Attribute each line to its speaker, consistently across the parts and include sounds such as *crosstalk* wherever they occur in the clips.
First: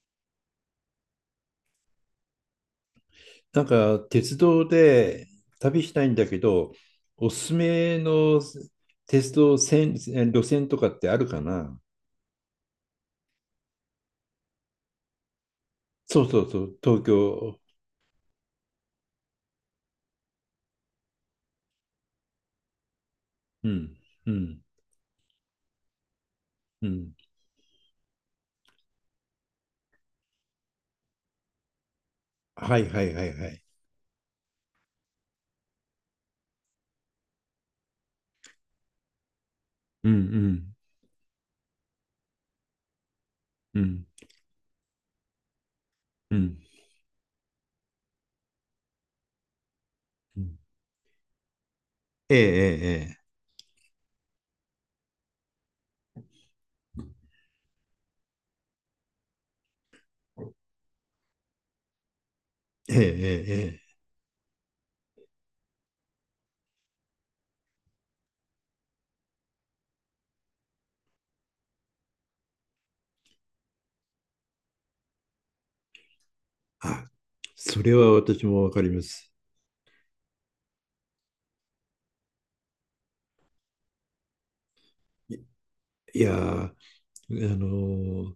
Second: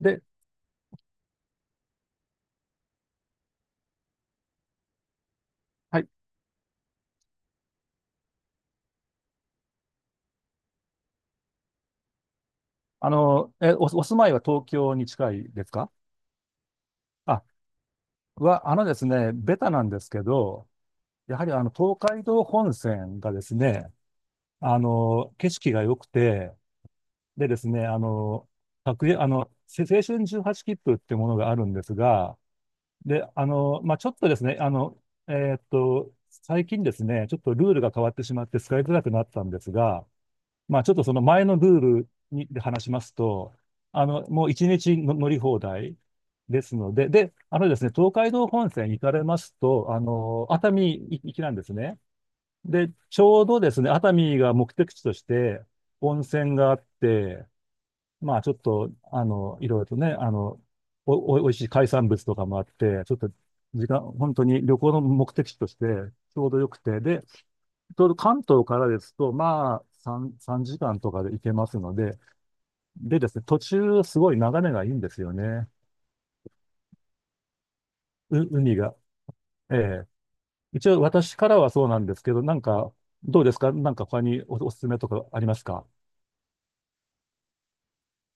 Speaker 1: で、
Speaker 2: なんか鉄道で旅し
Speaker 1: は
Speaker 2: たい
Speaker 1: い。
Speaker 2: んだけど、おすすめの鉄道線、路線とかってあるかな？
Speaker 1: お住まいは東京に近いですか？
Speaker 2: そうそうそう、東
Speaker 1: あ、
Speaker 2: 京。
Speaker 1: は、あのですね、ベタなんですけど、やはり東海道本線がです
Speaker 2: う
Speaker 1: ね、
Speaker 2: ん、うん、
Speaker 1: 景色が良くて、
Speaker 2: うん。
Speaker 1: でですね、各駅青春18切符っていうものがあるんですが、
Speaker 2: はいはいは
Speaker 1: で、
Speaker 2: いはい。
Speaker 1: まあ、ちょっとですね、最近ですね、ちょっとルールが変わってしまって使いづらくなったんですが、
Speaker 2: うん、うん、
Speaker 1: まあ、ちょっとその前のルールにで話しますと、
Speaker 2: うん、
Speaker 1: もう一日の乗り放題
Speaker 2: うん。
Speaker 1: ですので、で、あのですね、東海道本線に行かれますと、
Speaker 2: うん、
Speaker 1: 熱海行きなんですね。で、
Speaker 2: え
Speaker 1: ち
Speaker 2: え
Speaker 1: ょうどですね、熱海が目的地として温泉があって、まあ、ちょっと、いろいろとね、おいしい海産物とかもあっ
Speaker 2: えええ
Speaker 1: て、ちょっと
Speaker 2: ええええ
Speaker 1: 時
Speaker 2: え。
Speaker 1: 間、本当に旅行の目的地としてちょうどよくて、で、ちょうど関東からですと、まあ、3時間とかで行けますので、でですね、途中、すごい眺めがいいんですよね。
Speaker 2: あ、それは私もわ
Speaker 1: 海
Speaker 2: かり
Speaker 1: が。
Speaker 2: ます。
Speaker 1: ええ。一応、私からはそうなんですけど、なんか、どうですか？なんか他におすすめとか
Speaker 2: い
Speaker 1: ありますか？
Speaker 2: いやー、あのー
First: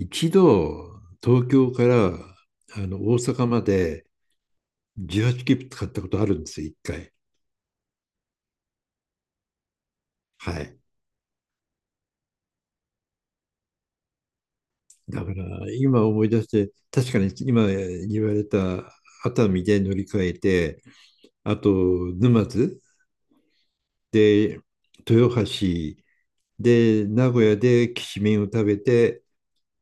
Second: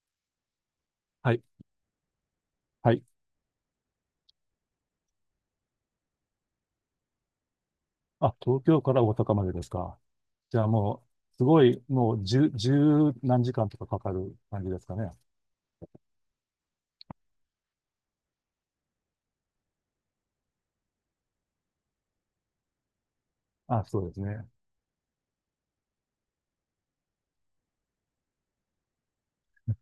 Speaker 2: 一度
Speaker 1: はい。
Speaker 2: 東京から
Speaker 1: はい。
Speaker 2: 大阪まで18切符使ったことあるんですよ、一回。
Speaker 1: 東京から大阪までですか。
Speaker 2: は
Speaker 1: じゃあ
Speaker 2: い。
Speaker 1: もう、すごい、もう、十何時間とかかかる感じですかね。
Speaker 2: だから、今思い出して、確かに今言われた熱海で乗り換えて、あと沼津
Speaker 1: そうですね。
Speaker 2: で豊橋で名古屋できしめんを食べて、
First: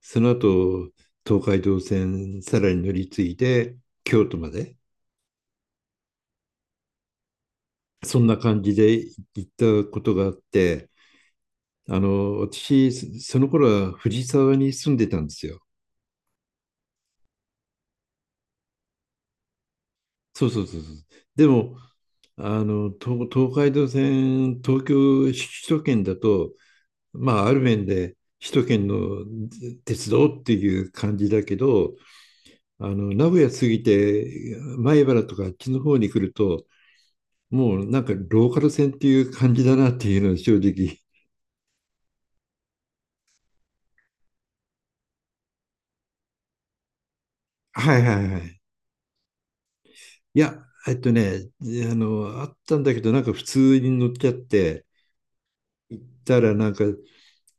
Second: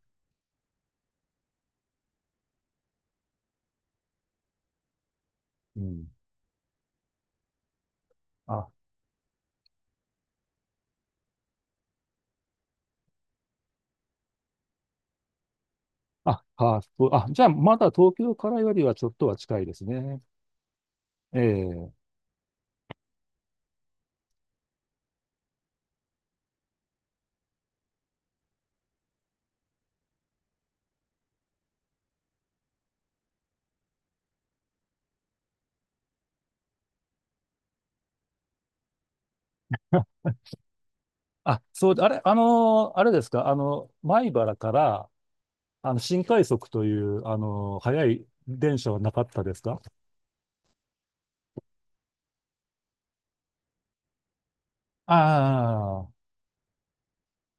Speaker 2: その後東海道線さらに乗り継いで京都まで、
Speaker 1: うん。
Speaker 2: そんな感
Speaker 1: あ、
Speaker 2: じで行ったことがあって、私、その頃は藤沢に住んでたんですよ。
Speaker 1: そう。じゃあ、まだ東京からよりはちょっとは近いですね。
Speaker 2: そうそうそうそう。でも、
Speaker 1: ええ。
Speaker 2: 東海道線、東京、首都圏だと、まあ、ある面で首都圏の鉄道っていう感じだけど、名古屋過ぎて、米原とかあっちの方に来ると、もうなんかローカル線っていう感じだなっていうのは正直。
Speaker 1: そうで、あれ、あのーあれですか、米原から、新快速という、
Speaker 2: はい
Speaker 1: 速
Speaker 2: は
Speaker 1: い
Speaker 2: いはい。
Speaker 1: 電車はなかったですか？
Speaker 2: いや、あったんだけど、なんか普通に乗っちゃって、行っ
Speaker 1: ああ、
Speaker 2: たらなんか、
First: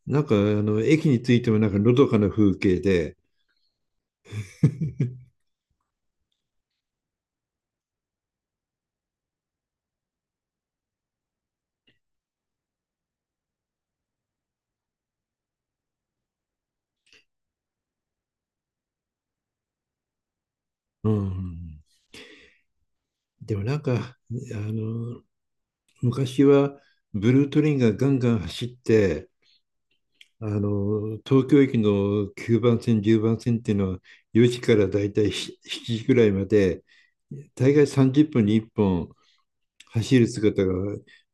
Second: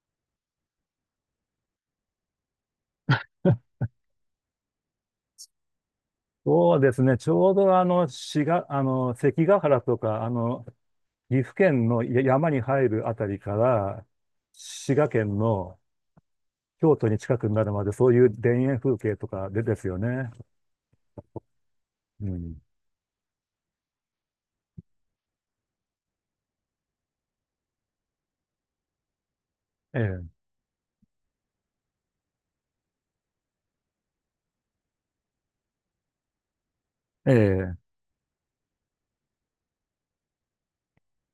Speaker 2: あの駅に着いてもなんかのどかな風景で、*laughs*
Speaker 1: そうですね、ちょうど滋賀、関ヶ原とか、岐阜県の山に入るあたりから、滋賀県の京都に近くなるまで、そういう田園風景とかでですよね。
Speaker 2: うん、
Speaker 1: うん。
Speaker 2: でもなんか、の、昔はブルートレインがガンガン走って、
Speaker 1: ええ。
Speaker 2: 東京駅の9番線、10番線っていうのは4時からだいたい7時くらいまで、
Speaker 1: え
Speaker 2: 大
Speaker 1: え。
Speaker 2: 概30分に1本走る姿が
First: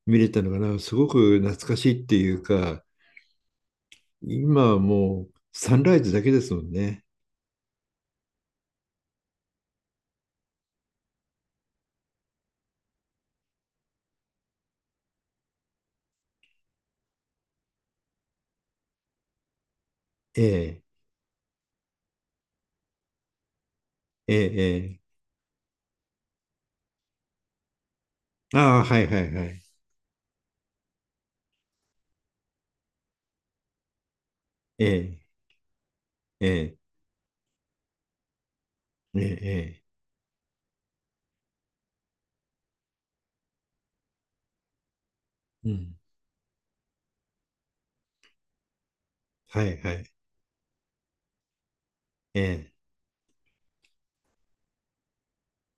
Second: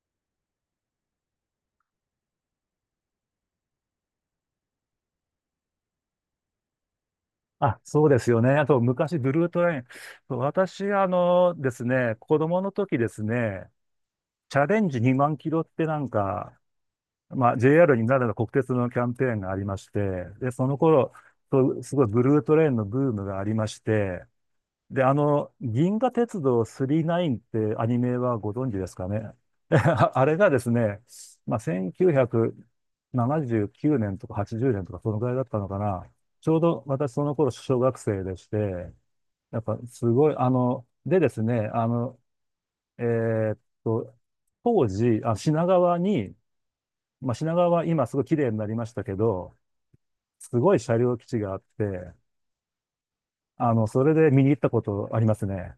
Speaker 2: 見れたのかな、すごく懐かしいっていうか、今はもうサンライズだけですもんね。
Speaker 1: そうですよね。あと、昔、ブルートレイン。そう、私、あのですね、子供の時ですね、チャレンジ2万キロってなんか、まあ、JR になるの国鉄のキャンペーンがありまして、
Speaker 2: え
Speaker 1: で、その
Speaker 2: え、
Speaker 1: 頃、そう、すごいブルートレインのブームがありまして、
Speaker 2: ええ、え
Speaker 1: で、銀河鉄道9 9ってアニメはご
Speaker 2: え。
Speaker 1: 存知
Speaker 2: ああ、
Speaker 1: です
Speaker 2: はい
Speaker 1: か
Speaker 2: は
Speaker 1: ね？
Speaker 2: いはい。
Speaker 1: *laughs* あれがですね、まあ、1979年とか80年
Speaker 2: え
Speaker 1: とかその
Speaker 2: え、
Speaker 1: ぐらいだったのかな。
Speaker 2: え
Speaker 1: ちょう
Speaker 2: え、
Speaker 1: ど私その頃小学生でして、
Speaker 2: ええ、
Speaker 1: やっぱ
Speaker 2: ええ。
Speaker 1: すごい、でですね、えーっと、当時、品
Speaker 2: うん、
Speaker 1: 川に、まあ、品川は今すごい綺麗になりましたけど、
Speaker 2: はいはい。
Speaker 1: すごい車両基地があって、
Speaker 2: ええ。
Speaker 1: それで見に行ったことありますね。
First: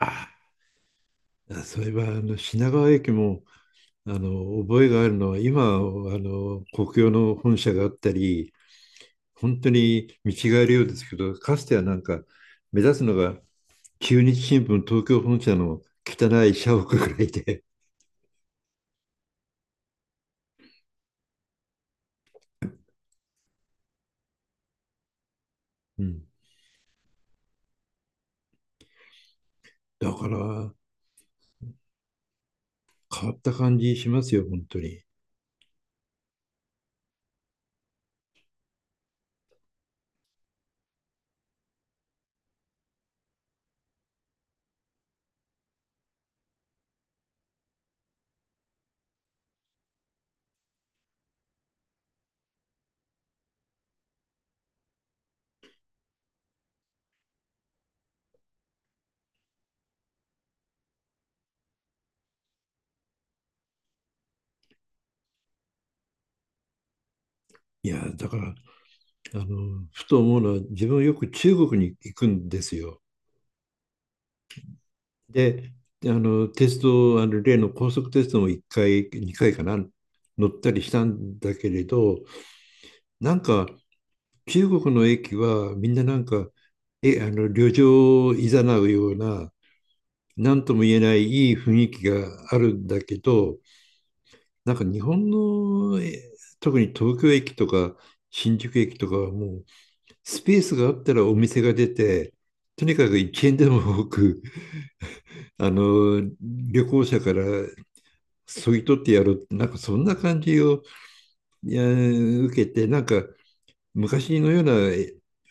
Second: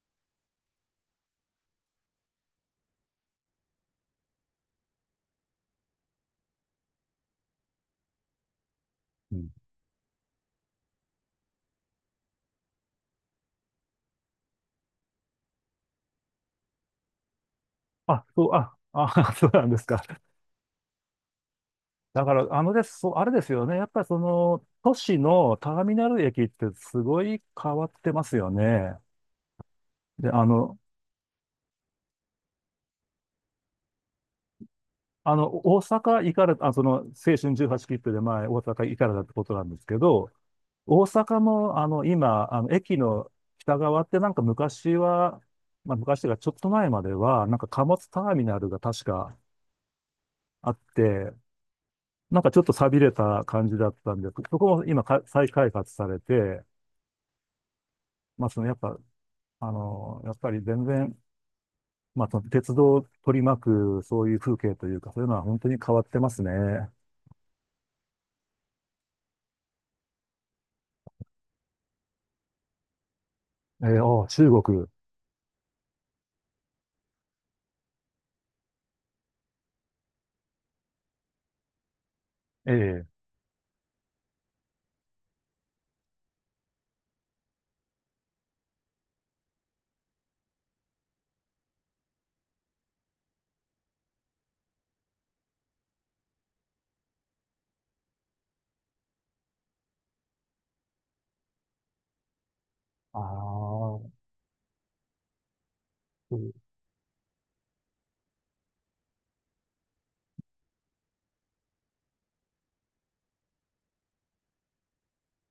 Speaker 2: ああ、そういえば、品川駅も、覚えがあるのは、今、国用の本社があったり、本当に見違えるようですけど、かつてはなんか、目立つのが、中日新聞東京本社の汚い社屋ぐらいで、
Speaker 1: *laughs* そうなんですか。だから、あのです、そう、あれですよね。やっぱりその、都市のターミ
Speaker 2: *laughs* う
Speaker 1: ナ
Speaker 2: ん。
Speaker 1: ル駅ってすごい変わってますよね。
Speaker 2: だか
Speaker 1: で、
Speaker 2: ら、変わった感じしますよ、本当に。
Speaker 1: 大阪行かれた、その、青春18切符で前、大阪行かれたってことなんですけど、大阪も、今、駅の北側ってなんか昔は、まあ、昔がちょっと前までは、なんか貨物ターミナルが確かあって、なんかちょっと寂れた感じだったんです、そこも今か再開発されて、まあ、その、やっぱ、やっぱり全然、まあ、その鉄道を取り巻く、そういう風景というか、そういうのは本当に変わってますね。
Speaker 2: いや、だから、ふと思うのは、自分よく中国に行くんですよ。
Speaker 1: 中国。
Speaker 2: で、あの、テスト、あの、例の高速テストも1回、2回かな、乗ったりしたんだけれど、
Speaker 1: ええ。
Speaker 2: なんか、中国の駅はみんななんか、え、あの、旅情を誘うような、なんとも言えないいい雰囲気があるんだけど、なんか日本の、特に東京駅とか新宿駅とかはもう、スペースがあったらお店が出て、とにかく
Speaker 1: あ
Speaker 2: 1円で
Speaker 1: あ、
Speaker 2: も多く、
Speaker 1: そう。
Speaker 2: 旅行者からそぎ取ってやるなんかそんな感じを受けてなんか昔のような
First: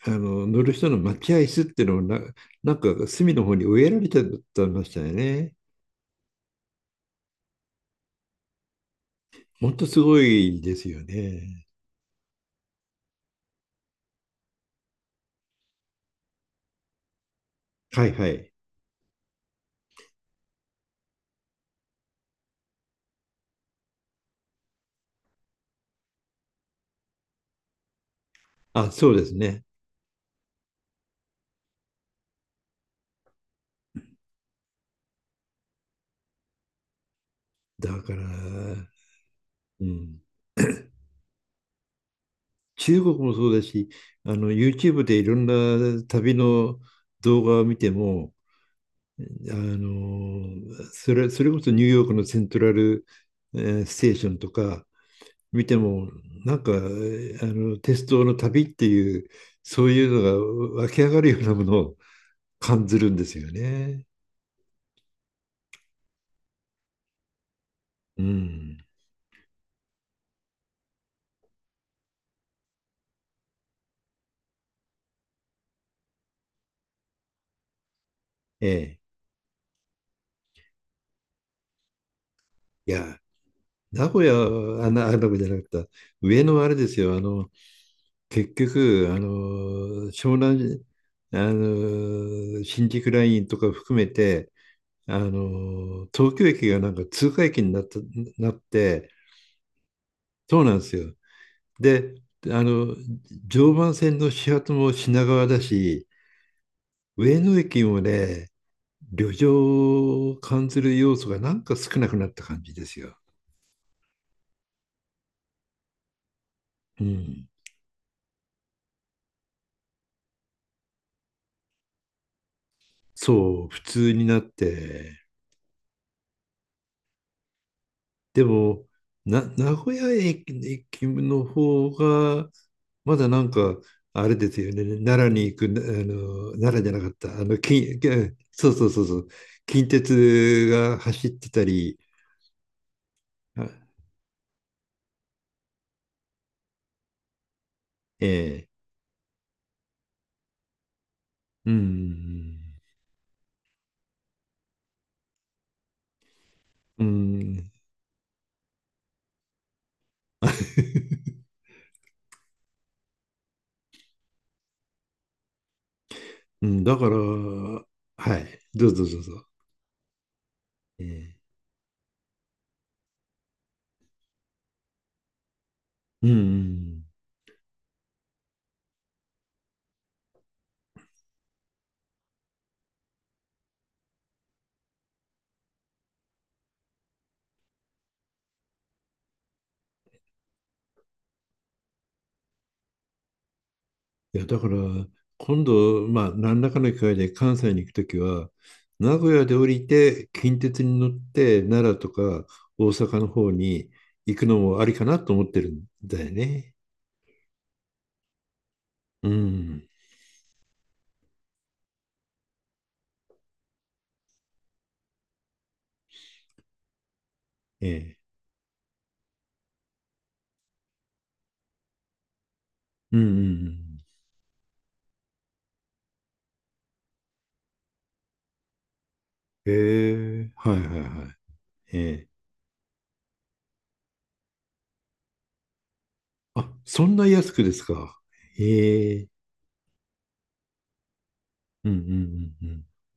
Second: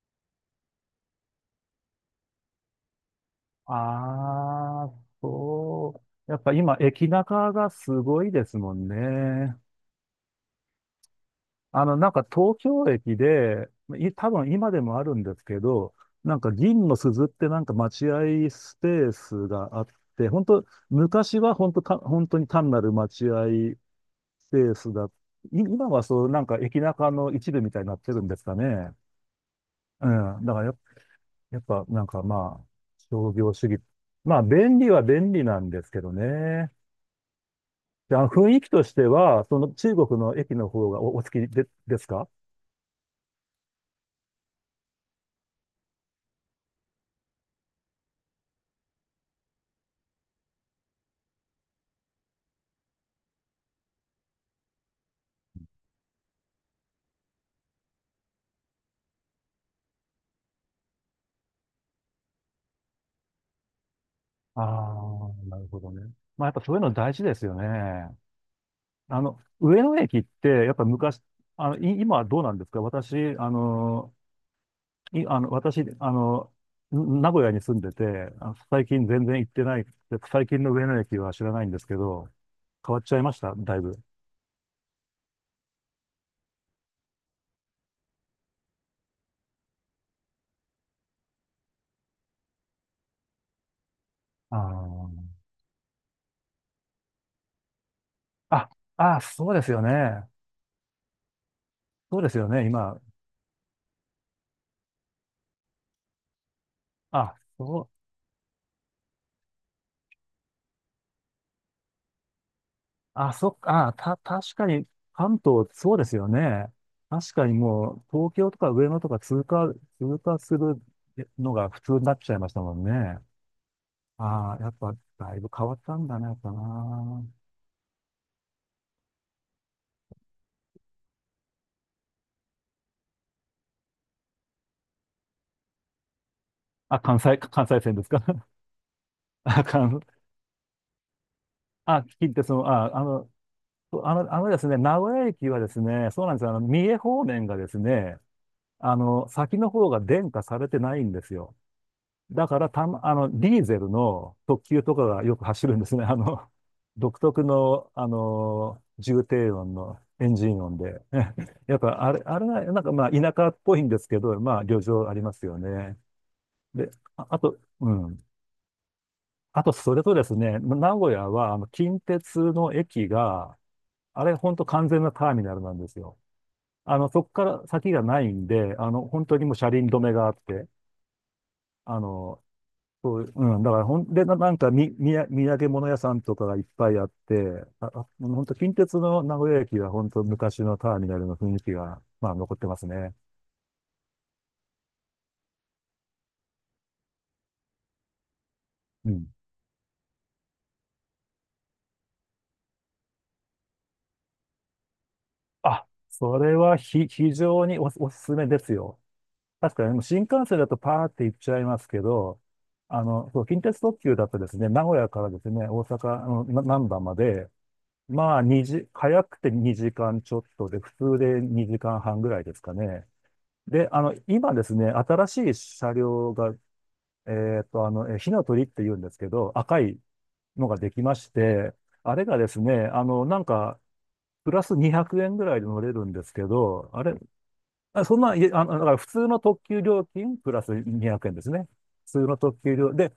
Speaker 2: 乗る人の待合室っていうのをなんか隅の方に植えられてたま
Speaker 1: あ
Speaker 2: し
Speaker 1: あ、
Speaker 2: たよね。
Speaker 1: そう。やっぱ今、駅中がすごいですもんね。
Speaker 2: 本当すごいですよね。
Speaker 1: なんか東京駅で、多分今でもあるんですけど、なんか銀の鈴ってなんか
Speaker 2: は
Speaker 1: 待
Speaker 2: いは
Speaker 1: 合
Speaker 2: い。
Speaker 1: スペースがあって、本当昔は本当に単なる待合スペースだ。今はそう、なんか駅中の一部みたいになってるんですか
Speaker 2: あ、
Speaker 1: ね。
Speaker 2: そうですね。
Speaker 1: うん。だからやっぱなんかまあ、商業主義。まあ、便利は便利なんですけどね。
Speaker 2: だか
Speaker 1: で、雰囲気と
Speaker 2: ら、
Speaker 1: しては、その
Speaker 2: う
Speaker 1: 中
Speaker 2: ん、
Speaker 1: 国の駅の方がお好きで、ですか？
Speaker 2: 中国もそうだし、YouTube でいろんな旅の動画を見ても、あのそれこそニューヨークのセントラル、ステーションとか、見ても、なんか、鉄道の旅っていう、そういうのが湧き上がるようなものを感じるんですよね。
Speaker 1: ああー、なるほどね。まあ、やっぱそういうの大事ですよね。
Speaker 2: うん。
Speaker 1: 上野駅って、やっぱ昔、今はどうなんですか？私、あの、い、あの、私、名古屋に住んでて、
Speaker 2: え
Speaker 1: 最
Speaker 2: え。
Speaker 1: 近全然行ってない、最近の上野駅は知らないんですけど、
Speaker 2: い
Speaker 1: 変わっちゃ
Speaker 2: や、
Speaker 1: いました、だいぶ。
Speaker 2: 名古屋じゃなかった。上野はあれですよ。結局、湘南、新宿ラインとか含めて、
Speaker 1: あ
Speaker 2: 東京駅がなんか通過駅になっ
Speaker 1: あ、
Speaker 2: て、
Speaker 1: そうですよね。
Speaker 2: そうなんですよ。で、
Speaker 1: そうですよ
Speaker 2: あ
Speaker 1: ね、
Speaker 2: の、
Speaker 1: 今。
Speaker 2: 常磐線の始発も品川だし、
Speaker 1: あ、
Speaker 2: 上野
Speaker 1: そ
Speaker 2: 駅
Speaker 1: う、
Speaker 2: もね、旅情を感じる要素がなんか少なくなった感じですよ。
Speaker 1: そっか、確かに、関東、そうですよね。
Speaker 2: う
Speaker 1: 確か
Speaker 2: ん。
Speaker 1: にもう、東京とか上野とか通過するのが普通になっちゃいましたもんね。
Speaker 2: そう、普通になっ
Speaker 1: ああ、やっぱ、
Speaker 2: て。
Speaker 1: だいぶ変わったんだね、やっぱな。
Speaker 2: でも、名古屋駅の方が、まだなんか、あれですよね、奈良に行く、奈良じゃなかっ
Speaker 1: 関
Speaker 2: た、
Speaker 1: 西、関西線ですか？
Speaker 2: そうそうそうそう、
Speaker 1: あか
Speaker 2: 近
Speaker 1: ん。
Speaker 2: 鉄が走ってたり、
Speaker 1: 聞いて、その、あ、あの、
Speaker 2: あ、
Speaker 1: あの、あのですね、名古屋駅はですね、そうなんですよ。三重方面がですね、
Speaker 2: ええ、
Speaker 1: 先の方が電化されてないんですよ。
Speaker 2: う
Speaker 1: だから、
Speaker 2: ん。
Speaker 1: たま、あの、ディーゼルの特急とかがよく走るんですね。*laughs*
Speaker 2: う
Speaker 1: 独特
Speaker 2: ん。
Speaker 1: の、重低音のエンジン音で。
Speaker 2: *laughs*
Speaker 1: *laughs* やっぱ、あれが、なんかまあ、田舎っぽいんですけど、まあ、旅情ありますよね。
Speaker 2: うん、
Speaker 1: で、
Speaker 2: だから、
Speaker 1: あと、
Speaker 2: は
Speaker 1: うん。
Speaker 2: い、どうぞどうぞ。
Speaker 1: あと、それとですね、名古屋
Speaker 2: ええ、
Speaker 1: は、近鉄の駅が、本当完全なターミナルなんですよ。
Speaker 2: うん、うん。
Speaker 1: そこから先がないんで、本当にもう車輪止めがあって、あの、そうう、だからほんで、なんかみ、みや、土産物屋さんとかがいっぱいあって、本当近鉄の名古屋駅は本当昔のターミナルの雰囲気が、まあ、残ってますね。
Speaker 2: いや、だから、今度、まあ、何らかの機会で関西に行くときは、
Speaker 1: う
Speaker 2: 名
Speaker 1: ん。
Speaker 2: 古屋で降りて、近鉄に乗って、奈良とか大阪の方に行くのもありかなと思ってるんだよ
Speaker 1: それ
Speaker 2: ね。
Speaker 1: は非常におすすめですよ。
Speaker 2: う
Speaker 1: 確か
Speaker 2: ん。
Speaker 1: に、新幹線だとパーって行っちゃいますけど、そう、近鉄特急だとですね、名古屋からですね、大阪の難波まで、
Speaker 2: ええ。
Speaker 1: まあ、2時、早くて2時間ちょっとで、普通で2時間半ぐらいですかね。
Speaker 2: うんうんう
Speaker 1: で、
Speaker 2: ん。
Speaker 1: 今ですね、新しい車両が、火の鳥って言うんですけど、赤い
Speaker 2: ええ、
Speaker 1: の
Speaker 2: は
Speaker 1: が
Speaker 2: い
Speaker 1: で
Speaker 2: はい
Speaker 1: きま
Speaker 2: は
Speaker 1: し
Speaker 2: い。
Speaker 1: て、
Speaker 2: え
Speaker 1: あれ
Speaker 2: え。
Speaker 1: がですね、なんか、プラス200円ぐらいで乗れるんですけ
Speaker 2: あ、
Speaker 1: ど、あ
Speaker 2: そ
Speaker 1: れ、
Speaker 2: んな安くです
Speaker 1: そ
Speaker 2: か？
Speaker 1: んな、いえ、だから普
Speaker 2: え
Speaker 1: 通
Speaker 2: え。
Speaker 1: の特急料金プラス200円ですね。
Speaker 2: うんうん
Speaker 1: 普通の特
Speaker 2: うんう
Speaker 1: 急
Speaker 2: ん。
Speaker 1: 料、で、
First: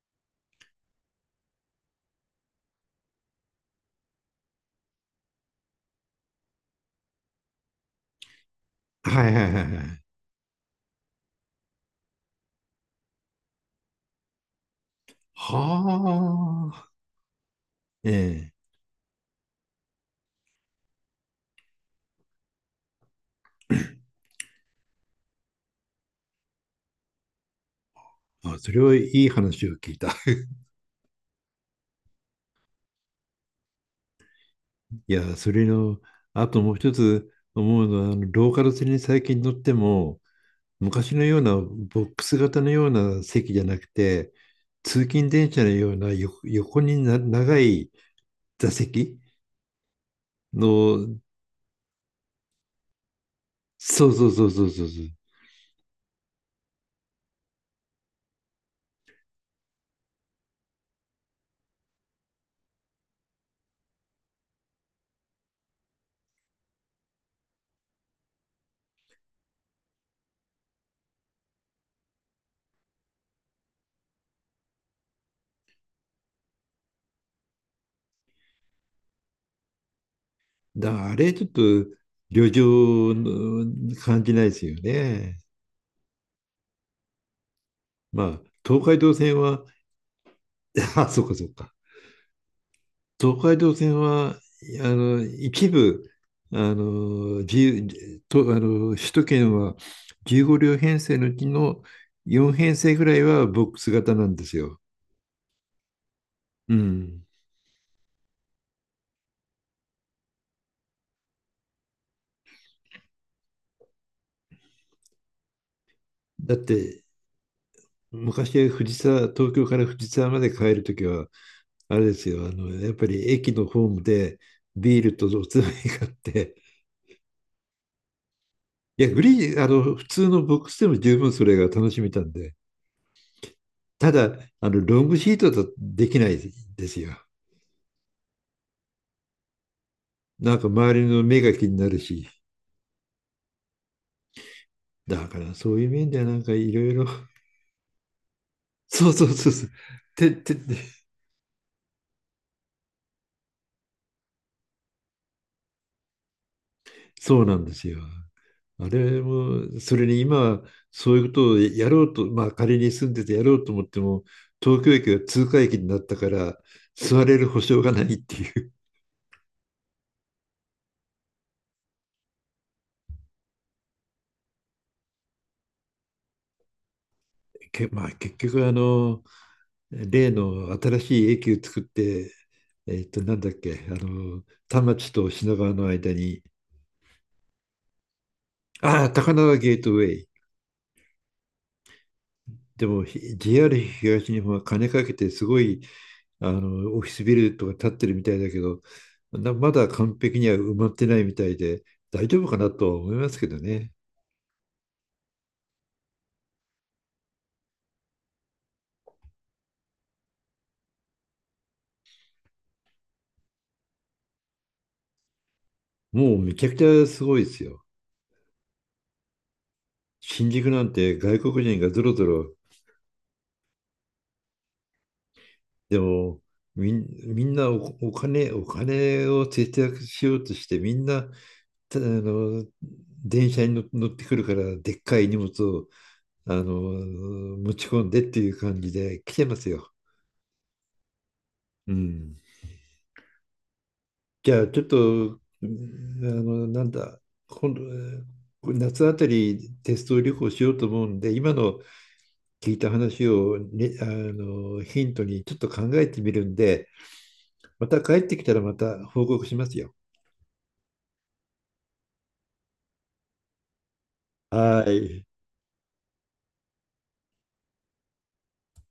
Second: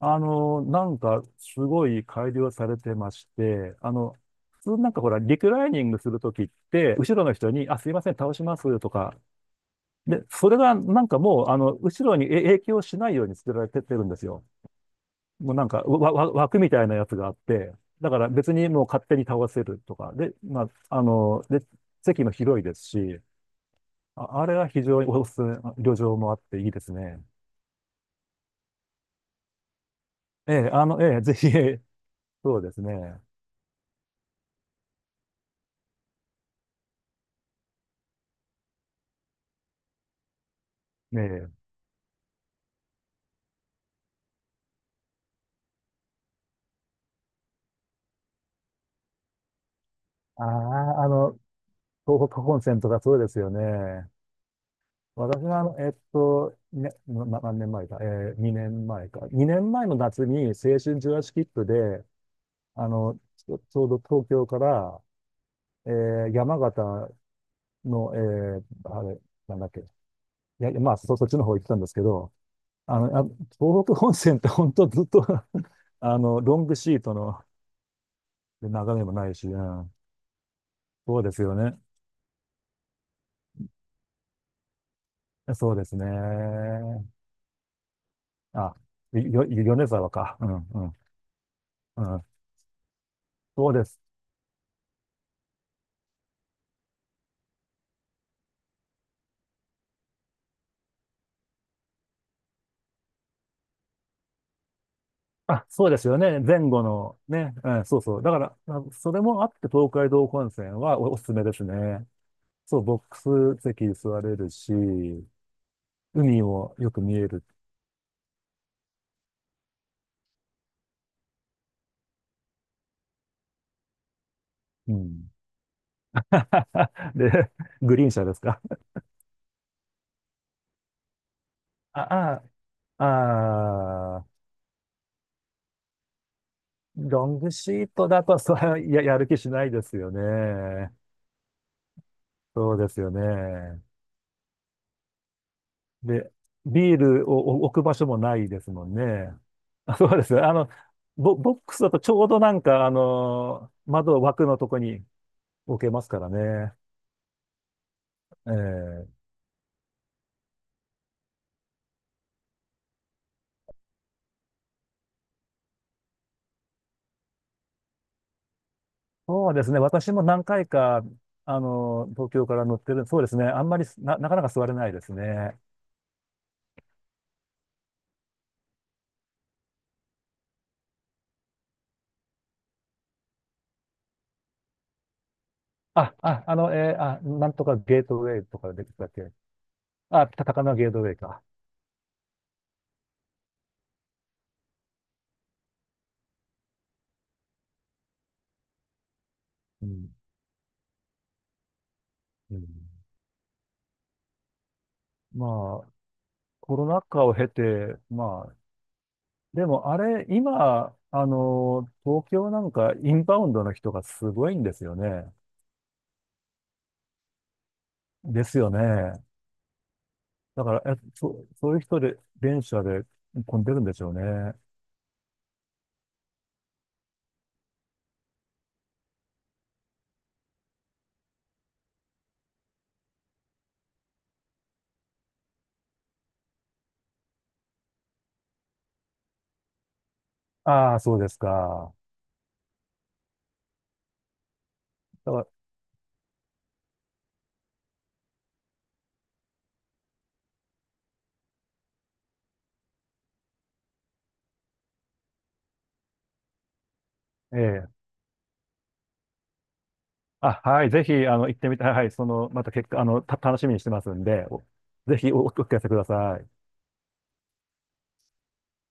Speaker 1: なんかすごい改良されてまして、普通なんかほら、リクライニングするときって、後ろの人に、あ、すいません、倒しますとか、
Speaker 2: はいはいはいはい。
Speaker 1: で、それがなんかもう、後ろに影響しないように作られてってるんですよ。も
Speaker 2: は
Speaker 1: うなんか、枠みたい
Speaker 2: あ、
Speaker 1: なやつがあって、
Speaker 2: え
Speaker 1: だから別
Speaker 2: え。
Speaker 1: にもう勝手に倒せるとか、で、まあ、あの、で、席も広いですし、あれは非常におすすめ、旅情もあっていいですね。
Speaker 2: あ、それはいい話を聞いた。*laughs*
Speaker 1: ええ、ええ、ぜひ、ええ、そうですね。
Speaker 2: いや、それの、あともう一つ思うのは、ローカル線に最近乗っても、昔
Speaker 1: え
Speaker 2: のよう
Speaker 1: え、
Speaker 2: なボックス型のような席じゃなくて、通勤電車のような横に長い座席
Speaker 1: ああ、
Speaker 2: の、
Speaker 1: 東北本線とかそうですよ
Speaker 2: そ
Speaker 1: ね。
Speaker 2: うそうそうそうそうそう。
Speaker 1: 私は、ね、何年前か、ええ、2年前か。2年前の夏に青春18切符で、あの、ちょうど東京から、ええ、山形の、ええ、あれ、なんだっけ、いや、まあ、そっちの方行ってたんですけど、あの、あ、東北本線って本当ずっと *laughs* ロングシートの眺めもないし、うん、
Speaker 2: だあ
Speaker 1: そうで
Speaker 2: れ
Speaker 1: す
Speaker 2: ちょっ
Speaker 1: よ
Speaker 2: と
Speaker 1: ね。
Speaker 2: 旅情の感じないですよね。
Speaker 1: そうですね。
Speaker 2: まあ、
Speaker 1: あ、
Speaker 2: 東海道線は、
Speaker 1: 米沢か。うん、う
Speaker 2: *laughs*
Speaker 1: ん、
Speaker 2: あ、そうかそうか。
Speaker 1: うん。
Speaker 2: 東海
Speaker 1: そう
Speaker 2: 道
Speaker 1: で
Speaker 2: 線
Speaker 1: す。
Speaker 2: は、一部、自由と、首都圏は15両編成のうちの4編成ぐらいはボックス型なんですよ。
Speaker 1: そうですよね。前
Speaker 2: う
Speaker 1: 後の
Speaker 2: ん。
Speaker 1: ね。うん、そうそう。だから、それもあって東海道本線はおすすめですね。そう、ボックス席座れるし、海
Speaker 2: だっ
Speaker 1: もよく
Speaker 2: て、
Speaker 1: 見える。
Speaker 2: 昔は東京から藤沢まで帰るときは、あれですよ、やっぱり駅のホームで
Speaker 1: う
Speaker 2: ビールと
Speaker 1: ん。
Speaker 2: おつまみ買って、
Speaker 1: *laughs* で、グリーン車ですか？
Speaker 2: いや、グリーン、あの、普通のボックスでも十分それが楽
Speaker 1: *laughs*
Speaker 2: しめたん
Speaker 1: あ、あ、
Speaker 2: で、
Speaker 1: あ
Speaker 2: た
Speaker 1: あ、
Speaker 2: だ、ロングシートだとできないですよ。
Speaker 1: ロングシートだと、それは *laughs* やる気しないですよ
Speaker 2: なんか
Speaker 1: ね。
Speaker 2: 周りの目が気になるし、
Speaker 1: そうですよね。
Speaker 2: だからそういう面では
Speaker 1: で、
Speaker 2: なんかいろい
Speaker 1: ビー
Speaker 2: ろ、*laughs*
Speaker 1: ルを置く場所もないですもん
Speaker 2: そうそう
Speaker 1: ね。
Speaker 2: そうそう、
Speaker 1: *laughs* そうで
Speaker 2: て
Speaker 1: す。
Speaker 2: てて、
Speaker 1: ボックスだとちょうどなんか、窓枠のとこに置けますからね。
Speaker 2: そうなんですよ。あ
Speaker 1: え
Speaker 2: れ
Speaker 1: え、
Speaker 2: も、それに今、そういうことをやろうと、まあ仮に住んでてやろうと思っても、東京駅が通過駅になったから、座れる保証がないっていう。
Speaker 1: そうですね。私も何回か、東京から乗ってる。そうですね。あんまりなかなか座れないですね。
Speaker 2: *laughs* まあ結局、例の新しい駅を作って、なんだっけ、田町と品川の間に、
Speaker 1: なんとかゲートウェイとかでし
Speaker 2: あ
Speaker 1: た
Speaker 2: あ、
Speaker 1: っけ。
Speaker 2: 高輪ゲートウェイ。
Speaker 1: 高輪ゲートウェイか。
Speaker 2: でも JR 東日本は金かけてすごいオフィスビルとか建ってるみたいだけど、ま
Speaker 1: う
Speaker 2: だ
Speaker 1: ん。
Speaker 2: 完璧には埋まってないみたいで大丈夫
Speaker 1: う
Speaker 2: か
Speaker 1: ん、
Speaker 2: なとは思いますけどね。
Speaker 1: まあ、コロナ禍を経て、まあ、でもあれ、今、東京なんかインバウンドの人がすごいんですよね。
Speaker 2: もうめちゃくちゃすごいですよ。
Speaker 1: ですよね。
Speaker 2: 新
Speaker 1: だ
Speaker 2: 宿
Speaker 1: か
Speaker 2: なん
Speaker 1: ら、
Speaker 2: て外国
Speaker 1: そうい
Speaker 2: 人
Speaker 1: う
Speaker 2: が
Speaker 1: 人
Speaker 2: ぞろ
Speaker 1: で、
Speaker 2: ぞろ、
Speaker 1: 電車で混んでるんでしょうね。
Speaker 2: でもみん、みんなお金を節約しようとして、みんな、たあの、電車に乗ってくるから、でっかい荷物を、あの、持ち込んでっていう感じで来てますよ。
Speaker 1: ああ、そうです
Speaker 2: う
Speaker 1: か。
Speaker 2: ん。じゃあ、ちょっ
Speaker 1: だ
Speaker 2: と、
Speaker 1: か
Speaker 2: うん、なんだ、今度、夏あたりテスト旅行しようと思うんで、今の聞いた話を、ね、ヒントにちょっと考えてみるんで、
Speaker 1: ら、え
Speaker 2: ま
Speaker 1: え。
Speaker 2: た帰ってきたらまた報告しますよ。
Speaker 1: はい、ぜひ、行ってみたい。はい、その、また結果、楽しみにしてますんで、
Speaker 2: は
Speaker 1: ぜ
Speaker 2: い。
Speaker 1: ひお聞かせください。